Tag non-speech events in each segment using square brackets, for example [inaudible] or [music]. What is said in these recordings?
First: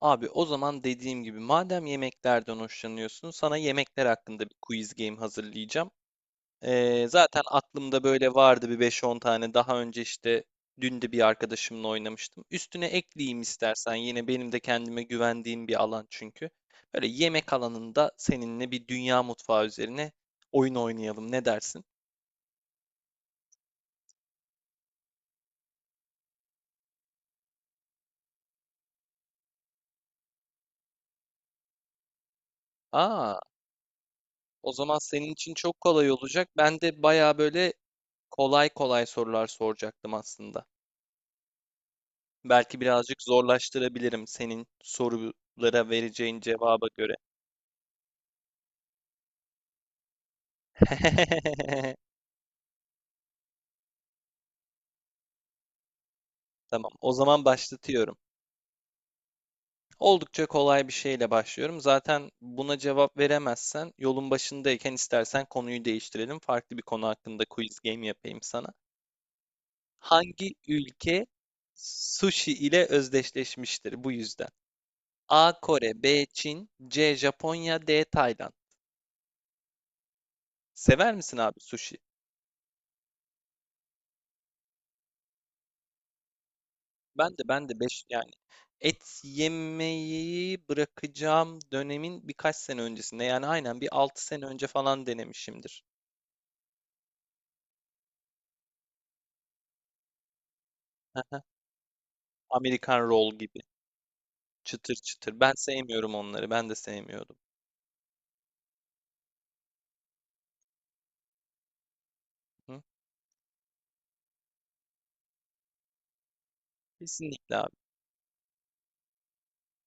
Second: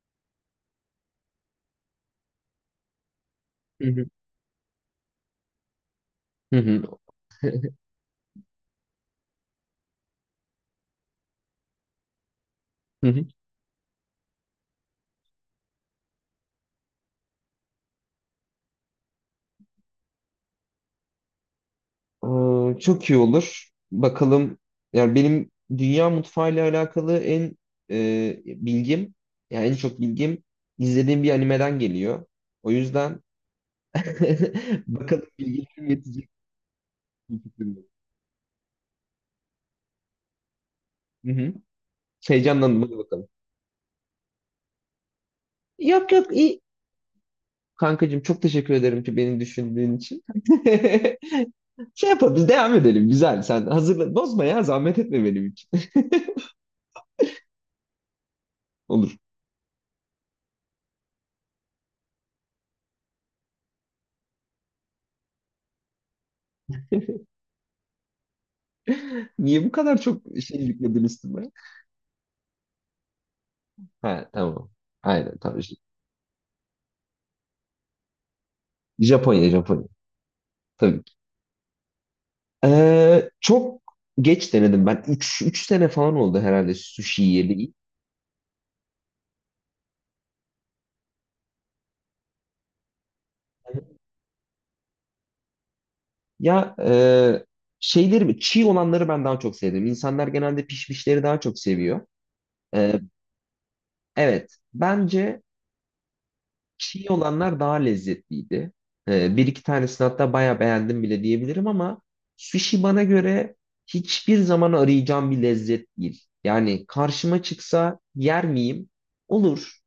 Abi o zaman dediğim gibi madem yemeklerden hoşlanıyorsun sana Hı hı. yemekler hakkında bir quiz game hazırlayacağım. Hı hı. Zaten aklımda böyle vardı bir beş on tane daha önce işte dün de bir arkadaşımla oynamıştım. Üstüne Hı hı. ekleyeyim istersen yine benim de kendime güvendiğim bir alan çünkü. Böyle yemek alanında seninle bir dünya mutfağı üzerine oyun oynayalım ne dersin? Çok iyi olur. Bakalım. Yani benim dünya mutfağıyla alakalı en bilgim, yani en çok bilgim izlediğim bir animeden geliyor. O yüzden Aa, o [laughs] zaman bakalım senin için çok bilgilerim kolay yetecek olacak. Ben de baya böyle mi? kolay kolay sorular soracaktım aslında. Hı hı. Belki Heyecanlandım, hadi birazcık bakalım. zorlaştırabilirim senin sorulara Yok yok, vereceğin iyi. cevaba göre. Kankacığım çok teşekkür ederim ki beni düşündüğün için. [laughs] [laughs] Şey yapalım, biz devam edelim, güzel. Sen hazırla, bozma ya, zahmet etme benim için. [laughs] Tamam, o zaman başlatıyorum. Olur. Oldukça kolay bir şeyle başlıyorum. Zaten buna cevap veremezsen yolun başındayken istersen konuyu değiştirelim. Farklı bir konu hakkında quiz game yapayım sana. Niye bu kadar çok Hangi şey yükledin ülke üstüme? sushi ile özdeşleşmiştir bu Ha, yüzden? tamam. Aynen, A. tabii. Kore, B. Çin, C. Japonya, D. Tayland. Japonya, Japonya. Tabii ki. Sever misin abi sushi? Çok geç denedim ben. Üç 3 sene falan oldu herhalde sushi Ben de ben yediği. de 5 yani et yemeyi bırakacağım dönemin birkaç sene öncesinde yani aynen bir 6 sene önce falan denemişimdir. Ya, şeyleri çiğ olanları ben daha çok sevdim. İnsanlar genelde pişmişleri daha Aha, çok seviyor. Ee, Amerikan roll gibi evet. çıtır çıtır. Bence Ben sevmiyorum onları. Ben de çiğ sevmiyordum. olanlar daha lezzetliydi. Bir iki tanesini hatta bayağı beğendim bile diyebilirim ama sushi Hı? bana göre hiçbir zaman arayacağım bir lezzet değil. Yani karşıma Kesinlikle abi. çıksa yer miyim? Olur.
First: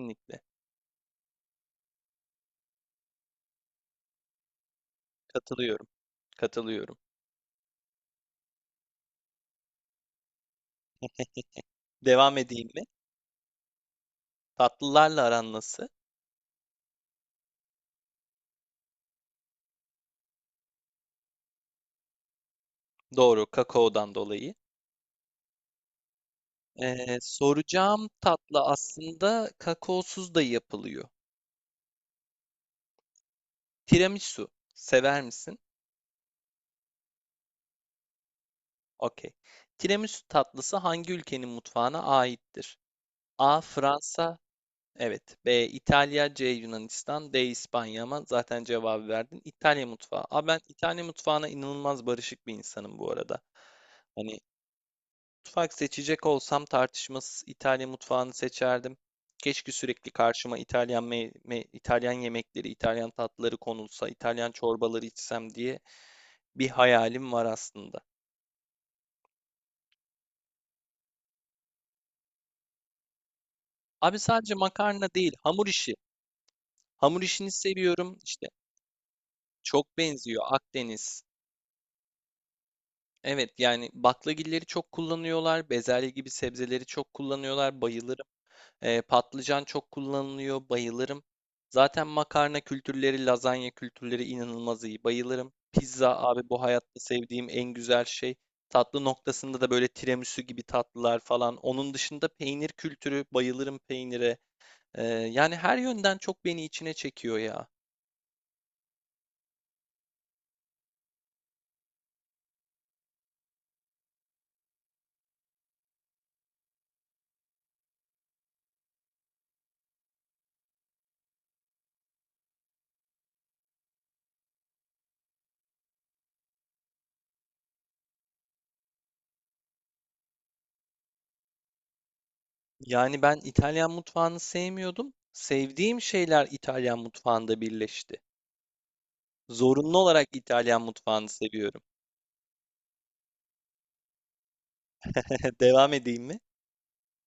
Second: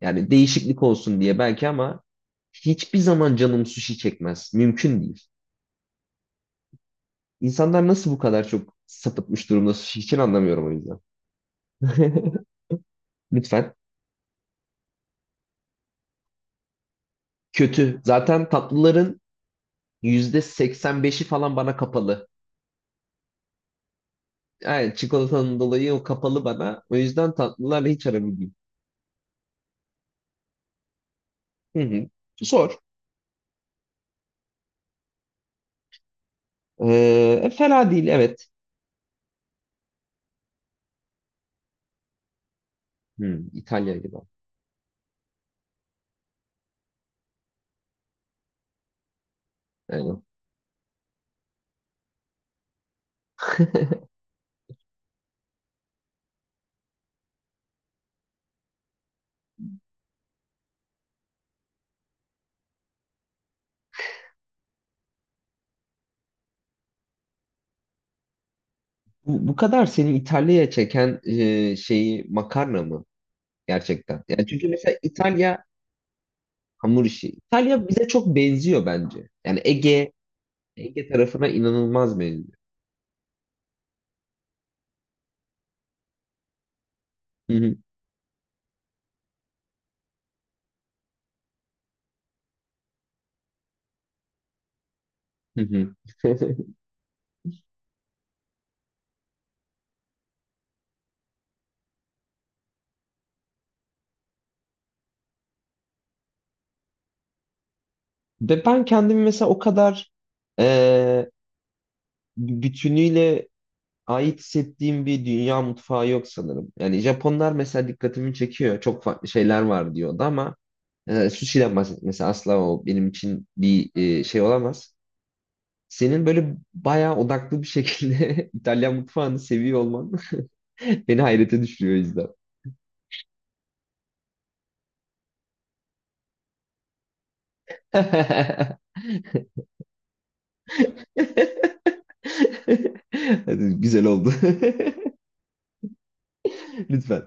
Yani değişiklik olsun diye belki ama hiçbir zaman canım sushi çekmez. Mümkün değil. Katılıyorum. Katılıyorum. İnsanlar nasıl bu kadar çok sapıtmış durumda sushi için anlamıyorum o yüzden. Devam edeyim mi? [laughs] Lütfen. Tatlılarla aran nasıl? Kötü. Zaten tatlıların %85'i falan bana kapalı. Doğru, kakaodan dolayı. Yani çikolatanın dolayı o kapalı bana. O yüzden tatlılarla hiç Soracağım aram değil. tatlı aslında kakaosuz da yapılıyor. Hı hı. Zor. Tiramisu. Sever misin? Fena değil, evet. Okey. Tiramisu tatlısı hangi ülkenin mutfağına aittir? Hı, A. İtalya gibi. Fransa. Evet. B. İtalya. C. Yunanistan. D. İspanya ama zaten cevabı verdin. İtalya Aynen. mutfağı. Aa, ben İtalya mutfağına inanılmaz barışık bir insanım bu arada. Hani mutfak seçecek olsam tartışmasız İtalya mutfağını seçerdim. Keşke sürekli karşıma İtalyan İtalyan yemekleri, İtalyan tatlıları konulsa, İtalyan çorbaları içsem diye bir hayalim var aslında. Bu kadar seni İtalya'ya çeken şeyi makarna mı Abi gerçekten? Yani sadece çünkü mesela makarna değil, İtalya hamur işi. hamur Hamur işi. işini İtalya bize seviyorum. çok İşte benziyor bence. Yani çok Ege benziyor Ege Akdeniz. tarafına inanılmaz benziyor. Evet yani baklagilleri çok kullanıyorlar. Bezelye gibi sebzeleri çok Hı hı, kullanıyorlar. Bayılırım. Patlıcan çok kullanılıyor. Bayılırım. Zaten makarna kültürleri, lazanya kültürleri inanılmaz iyi. Bayılırım. hı hı. Pizza abi bu [laughs] hayatta sevdiğim en güzel şey. Tatlı noktasında da böyle tiramisu gibi tatlılar falan. Onun dışında peynir kültürü. Bayılırım peynire. Yani her yönden çok beni içine çekiyor ya. Ve ben kendimi mesela o kadar e, bütünüyle ait hissettiğim bir dünya mutfağı yok sanırım. Yani Japonlar mesela dikkatimi çekiyor. Çok farklı şeyler var diyordu ama sushi'den bahsetmesi asla o benim için bir şey olamaz. Senin böyle bayağı odaklı bir şekilde [laughs] İtalyan mutfağını seviyor olman [laughs] beni hayrete düşürüyor o yüzden. Yani ben İtalyan mutfağını sevmiyordum. Sevdiğim şeyler İtalyan mutfağında birleşti. [laughs] Zorunlu olarak İtalyan mutfağını seviyorum. Hadi, güzel oldu. [laughs] Devam edeyim mi? [laughs] Lütfen.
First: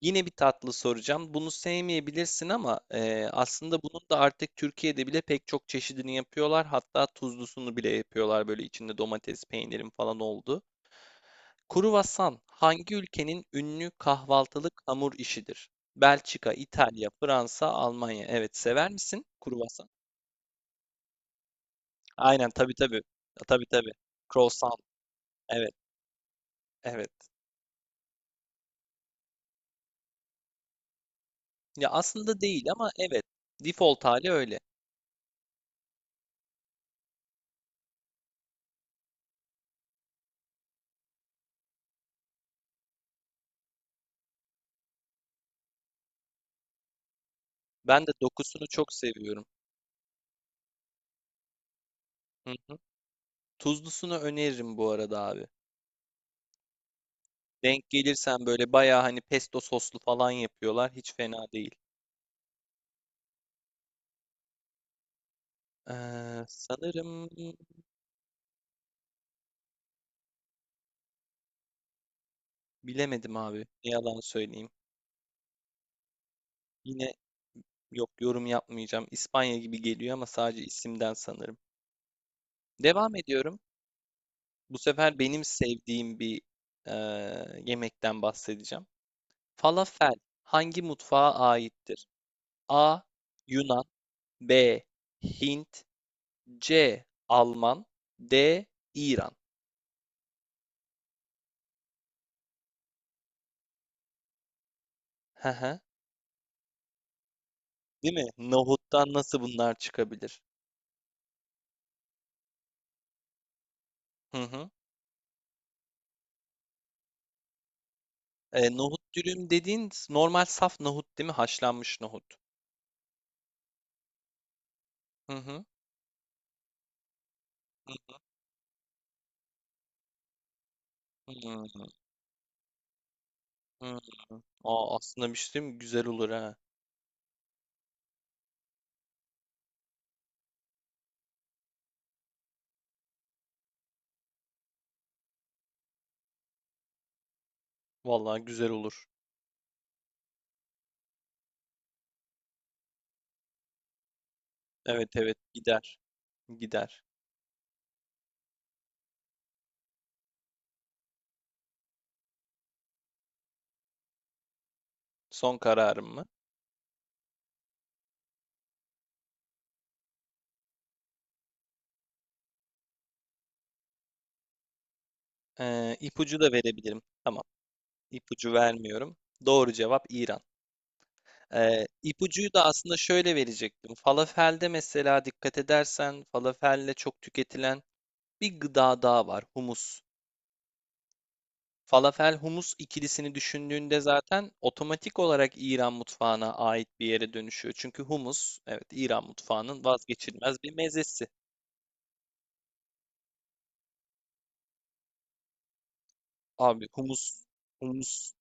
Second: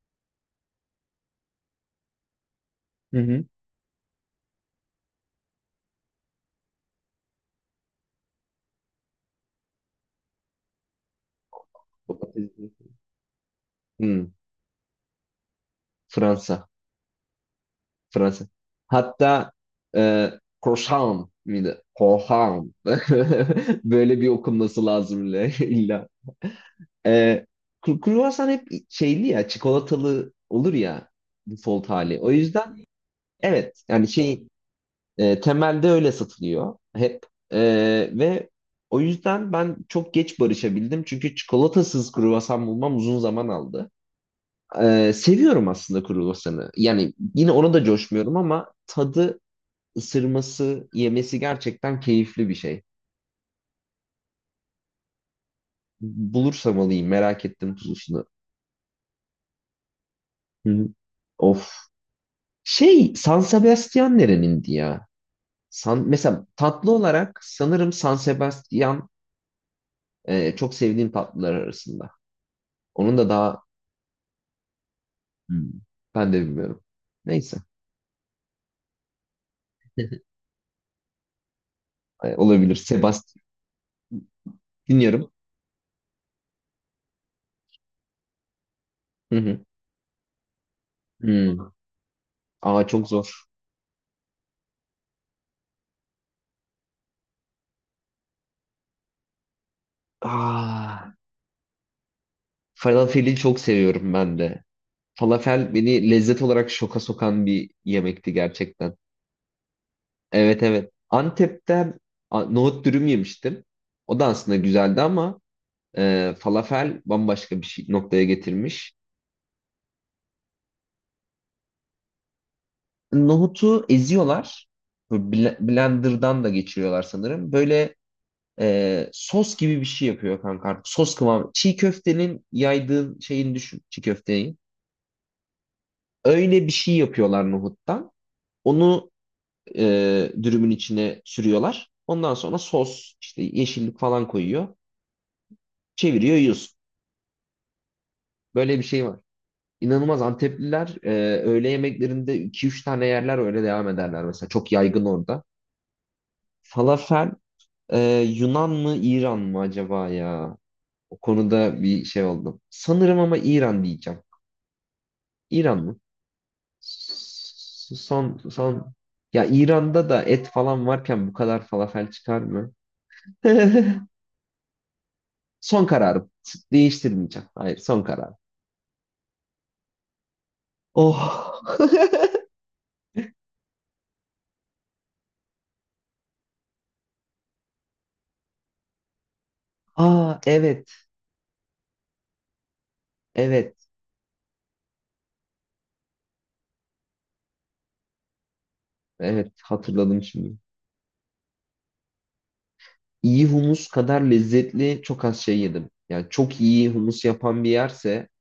Yine bir tatlı soracağım. Bunu sevmeyebilirsin ama Hı hı. aslında bunun da artık Türkiye'de bile pek çok çeşidini yapıyorlar. Hatta tuzlusunu bile yapıyorlar böyle içinde domates, peynirin falan oldu. Kruvasan hangi ülkenin ünlü Hı, kahvaltılık hamur işidir? Belçika, Fransa. İtalya, Fransa, Almanya. Fransa. Evet, sever misin Hatta kruvasan? e, Korsan mıydı? Aynen Korhan. tabii tabii. [laughs] Tabii tabii. Böyle bir Croissant. okunması lazım illa. [laughs] Evet. illa. Evet. E, Kruvasan hep şeyli ya, çikolatalı olur ya default Ya hali. O aslında değil yüzden ama evet. evet, Default yani hali şey, öyle. Temelde öyle satılıyor hep. E, Ve o yüzden ben çok geç barışabildim. Çünkü çikolatasız kruvasan bulmam uzun zaman aldı. Seviyorum aslında kruvasanı. Yani yine ona da Ben de coşmuyorum dokusunu ama çok tadı seviyorum. ısırması, yemesi gerçekten keyifli Hı bir hı. şey. Tuzlusunu öneririm bu arada abi. Bulursam alayım, merak ettim Denk tuzlusunu. gelirsen böyle bayağı hani pesto soslu falan Hı hı. yapıyorlar. Hiç fena Of. değil. Şey, San Sebastian nerenindi ya? Mesela tatlı Sanırım olarak sanırım San Sebastian çok sevdiğim tatlılar arasında. Onun da bilemedim abi. daha. Ne yalan söyleyeyim. Hmm. Ben de bilmiyorum. Yine Neyse, yok yorum yapmayacağım. İspanya gibi geliyor ama sadece isimden sanırım. Olabilir. Devam Sebastian, ediyorum. Bu sefer dinliyorum. benim sevdiğim bir yemekten bahsedeceğim. Hı hı. Falafel hangi mutfağa Hmm. aittir? Aa, A. çok zor. Yunan, B. Hint, C. Alman, D. İran. Aa, falafeli çok seviyorum ben de. Hı Falafel hı. beni lezzet olarak şoka sokan bir Değil mi? yemekti gerçekten. Nohuttan nasıl bunlar çıkabilir? Evet, evet. Antep'te nohut dürüm yemiştim. O da Hı aslında hı. güzeldi ama falafel bambaşka bir şey, noktaya E, getirmiş. nohut dürüm dediğin normal saf nohut değil mi? Haşlanmış nohut. Nohutu eziyorlar. Bu Hı hı. Blender'dan da geçiriyorlar sanırım. Böyle sos gibi bir şey yapıyor kanka artık. Sos Hı kıvamı. hı. Çiğ köftenin yaydığın şeyini düşün. Hı Çiğ hı. köfteyi. Aa, aslında bir şey diyeyim mi? Güzel olur ha. Öyle bir şey yapıyorlar nohuttan. Onu dürümün içine sürüyorlar. Ondan sonra sos, işte yeşillik falan koyuyor. Çeviriyor yiyorsun. Vallahi güzel Böyle bir olur. şey var. İnanılmaz Antepliler öğle yemeklerinde iki üç tane yerler öyle devam ederler mesela. Çok yaygın Evet evet orada. gider. Gider. Falafel e, Yunan mı İran mı acaba ya? O konuda bir şey oldum. Sanırım ama İran diyeceğim. Son İran mı? kararım mı? Son ya İran'da da et falan varken bu kadar falafel çıkar mı? [laughs] Son kararım. İpucu da verebilirim. Tamam. Değiştirmeyeceğim. Hayır, son kararım. İpucu vermiyorum. Doğru cevap İran. Oh. İpucuyu da aslında şöyle verecektim. Falafelde mesela dikkat edersen falafelle çok tüketilen bir gıda daha var. Humus. Aa, evet. Falafel humus ikilisini Evet. düşündüğünde zaten otomatik olarak İran mutfağına ait bir yere dönüşüyor. Çünkü humus evet İran Evet. mutfağının Hatırladım şimdi. vazgeçilmez bir mezesi. İyi humus kadar lezzetli çok az şey yedim. Yani çok Abi iyi humus humus yapan bir yerse humus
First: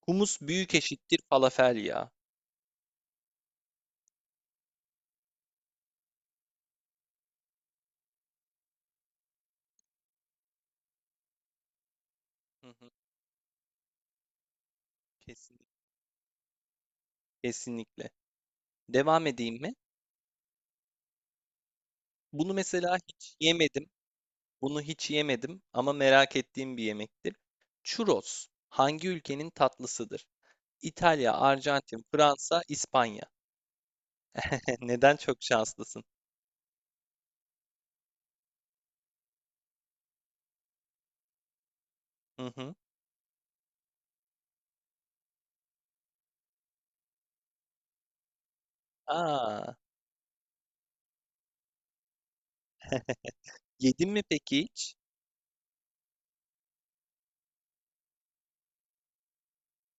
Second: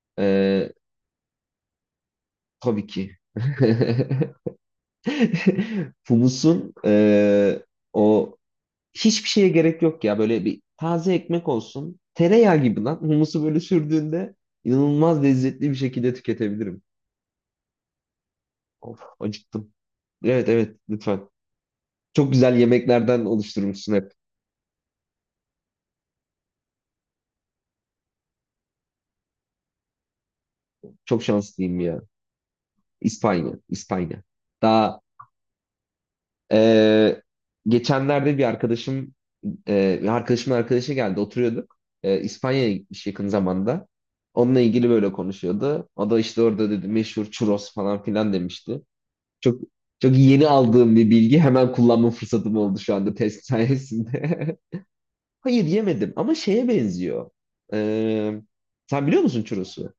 humus e, büyük eşittir falafel ya. tabii ki. [laughs] Humusun o hiçbir şeye gerek yok ya. Böyle bir taze ekmek olsun. Tereyağı Hı gibi hı, lan. Humusu böyle sürdüğünde inanılmaz lezzetli bir kesinlikle. şekilde tüketebilirim. Kesinlikle. Of, Devam edeyim acıktım. mi? Evet, evet, lütfen. Çok Bunu güzel mesela yemeklerden hiç yemedim. oluşturmuşsun hep. Bunu hiç yemedim ama merak ettiğim bir yemektir. Churros hangi ülkenin tatlısıdır? Çok İtalya, şanslıyım ya. Arjantin, Fransa, İspanya. İspanya, İspanya. [laughs] Daha Neden çok şanslısın? e, geçenlerde bir arkadaşım, bir arkadaşımın arkadaşı geldi, oturuyorduk. Hı İspanya'ya hı. gitmiş yakın zamanda. Onunla ilgili böyle konuşuyordu. O da işte orada dedi meşhur churros falan filan demişti. Çok Aa, çok yeni aldığım bir bilgi, hemen kullanma fırsatım oldu şu anda test sayesinde. yedin mi peki hiç? [laughs] Hayır, yemedim ama şeye benziyor. E, Sen biliyor musun churros'u?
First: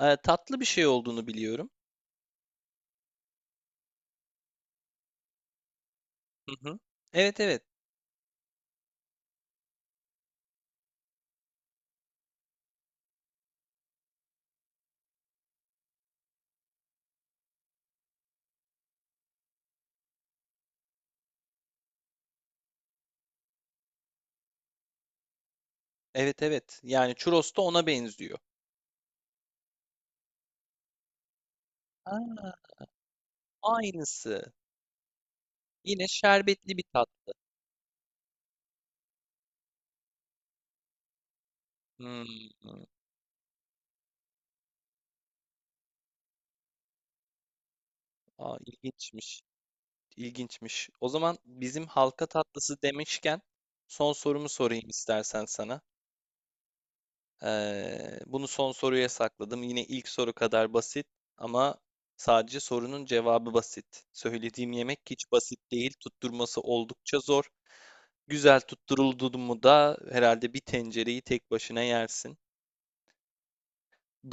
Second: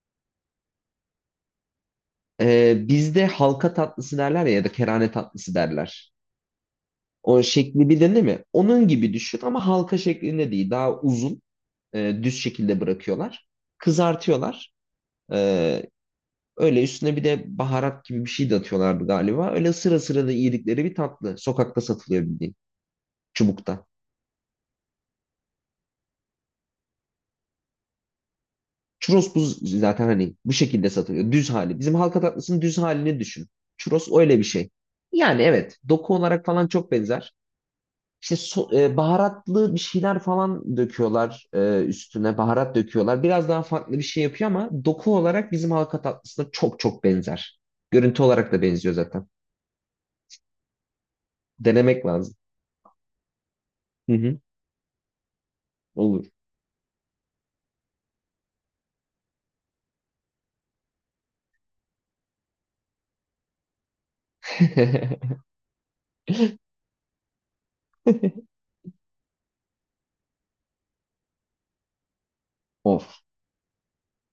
Tatlı bir şey olduğunu biliyorum. Bizde halka tatlısı derler ya ya da kerane tatlısı derler. Hı hı. Evet O evet. şekli bilin değil mi? Onun gibi düşün ama halka şeklinde değil. Daha uzun, düz şekilde bırakıyorlar. Kızartıyorlar. Ee, Öyle üstüne bir de baharat gibi bir şey de atıyorlardı galiba. Öyle sıra sıra da yedikleri bir tatlı. Sokakta satılıyor, bildiğin. Çubukta. Evet evet. Yani churros da ona benziyor. Churros bu zaten hani bu şekilde satılıyor. Düz hali. Bizim halka tatlısının Aa, düz halini düşün. Churros öyle bir aynısı. şey. Yani evet, Yine doku olarak falan şerbetli bir çok tat. benzer. İşte baharatlı bir şeyler falan döküyorlar üstüne. Hmm. Baharat döküyorlar. Biraz daha farklı bir şey yapıyor ama doku olarak bizim halka tatlısına çok çok benzer. Görüntü olarak Aa, da benziyor zaten. ilginçmiş. İlginçmiş. O zaman bizim Denemek halka lazım. tatlısı demişken Hı son hı. sorumu sorayım istersen sana. Olur. Bunu son soruya sakladım. Yine ilk soru kadar basit ama sadece sorunun cevabı basit. Söylediğim yemek hiç [laughs] basit değil. Tutturması oldukça zor. Güzel tutturuldu mu da herhalde bir tencereyi tek başına yersin. Of.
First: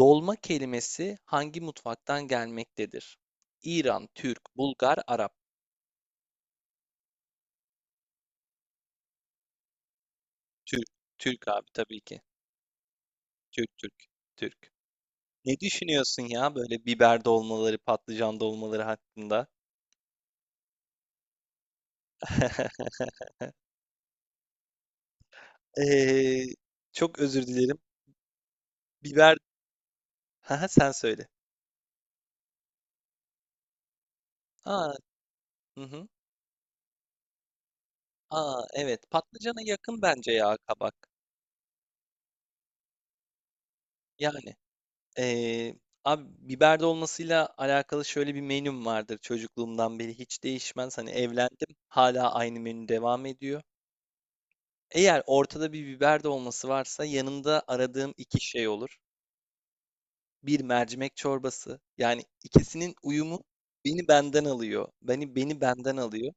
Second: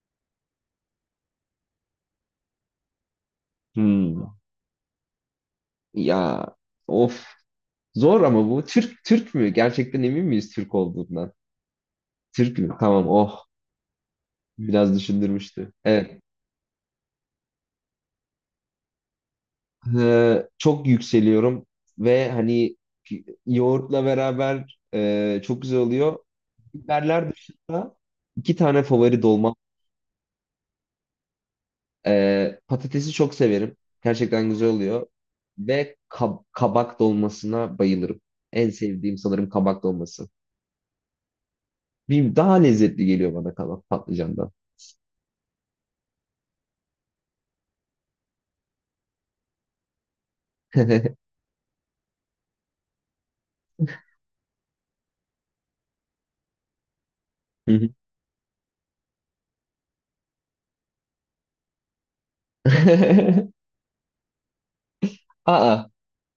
Dolma kelimesi hangi mutfaktan gelmektedir? İran, Hmm. Türk, Bulgar, Arap. Ya. Of. Zor ama bu. Türk Türk mü? Gerçekten emin miyiz Türk Türk, olduğundan? Türk abi tabii ki. Türk mü? Tamam. Oh. Türk, Türk, Türk. Biraz Ne düşündürmüştü. Evet. düşünüyorsun ya böyle biber dolmaları, patlıcan dolmaları hakkında? Çok yükseliyorum ve hani [laughs] yoğurtla beraber çok güzel oluyor. Ee, Çok Biberler özür dilerim. dışında iki tane favori Biber, dolma. [laughs] Haha, sen söyle. Patatesi çok severim. Gerçekten güzel Aa, oluyor. hı Ve hı. Kabak dolmasına bayılırım. Aa, En evet. sevdiğim sanırım Patlıcana kabak yakın dolması. bence ya kabak. Bir daha lezzetli geliyor bana kabak patlıcandan. Yani ee, abi biber dolmasıyla alakalı şöyle bir menüm vardır çocukluğumdan beri hiç [laughs] değişmez. Hani Hı evlendim, hala aynı menü devam ediyor. Eğer ortada bir biber dolması varsa yanında hı. aradığım iki şey olur. Bir mercimek çorbası. Yani ikisinin uyumu [laughs] beni benden alıyor. Beni Aa, benden alıyor.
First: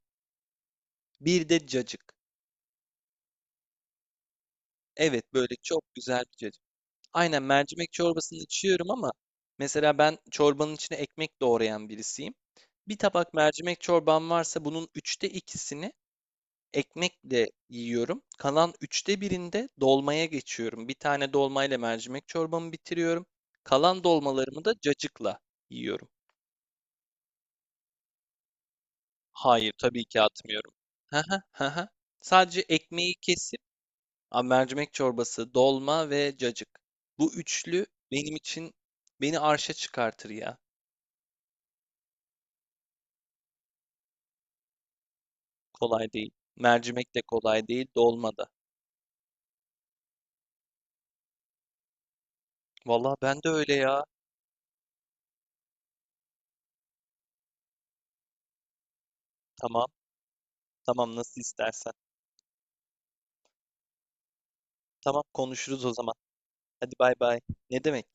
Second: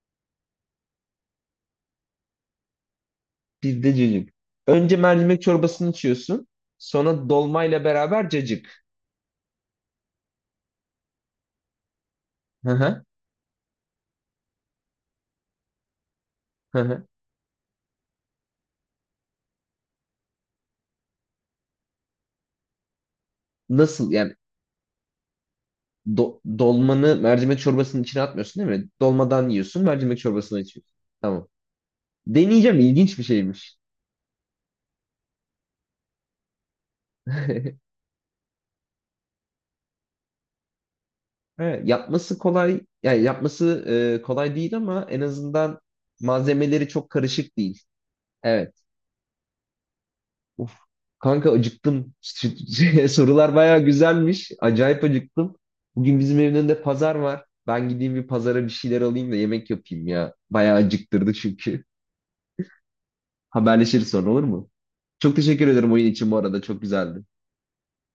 Bir de cacık. bizde cacık. Önce Evet mercimek böyle çok çorbasını güzel bir içiyorsun. cacık. Sonra Aynen dolmayla mercimek beraber çorbasını cacık. içiyorum ama mesela ben çorbanın içine ekmek doğrayan birisiyim. Hı Bir hı. tabak mercimek çorbam varsa bunun üçte ikisini Hı hı. ekmekle yiyorum. Kalan üçte birinde dolmaya geçiyorum. Bir tane dolmayla mercimek çorbamı bitiriyorum. Kalan Nasıl yani, dolmalarımı da cacıkla yiyorum. Dolmanı mercimek çorbasının içine atmıyorsun değil mi? Dolmadan Hayır, yiyorsun, tabii mercimek ki çorbasına atmıyorum. içiyorsun. Hı hı, Tamam. hı hı. Sadece Deneyeceğim, ekmeği ilginç bir kesip şeymiş. a, mercimek çorbası, dolma ve cacık. Bu üçlü [laughs] benim için beni arşa çıkartır ya. Evet, yapması kolay, yani yapması kolay değil ama en azından Kolay değil. malzemeleri çok Mercimek de karışık kolay değil. değil, dolma da. Evet. Of. Kanka acıktım. [laughs] Vallahi ben de Sorular öyle bayağı ya. güzelmiş. Acayip acıktım. Bugün bizim evin önünde pazar var. Ben gideyim bir pazara bir şeyler alayım da yemek Tamam, yapayım ya. Bayağı tamam acıktırdı nasıl çünkü. istersen. Haberleşiriz sonra, olur mu? Tamam Çok teşekkür konuşuruz ederim o oyun zaman. için bu arada. Çok Hadi bay güzeldi. bay. Ne demek?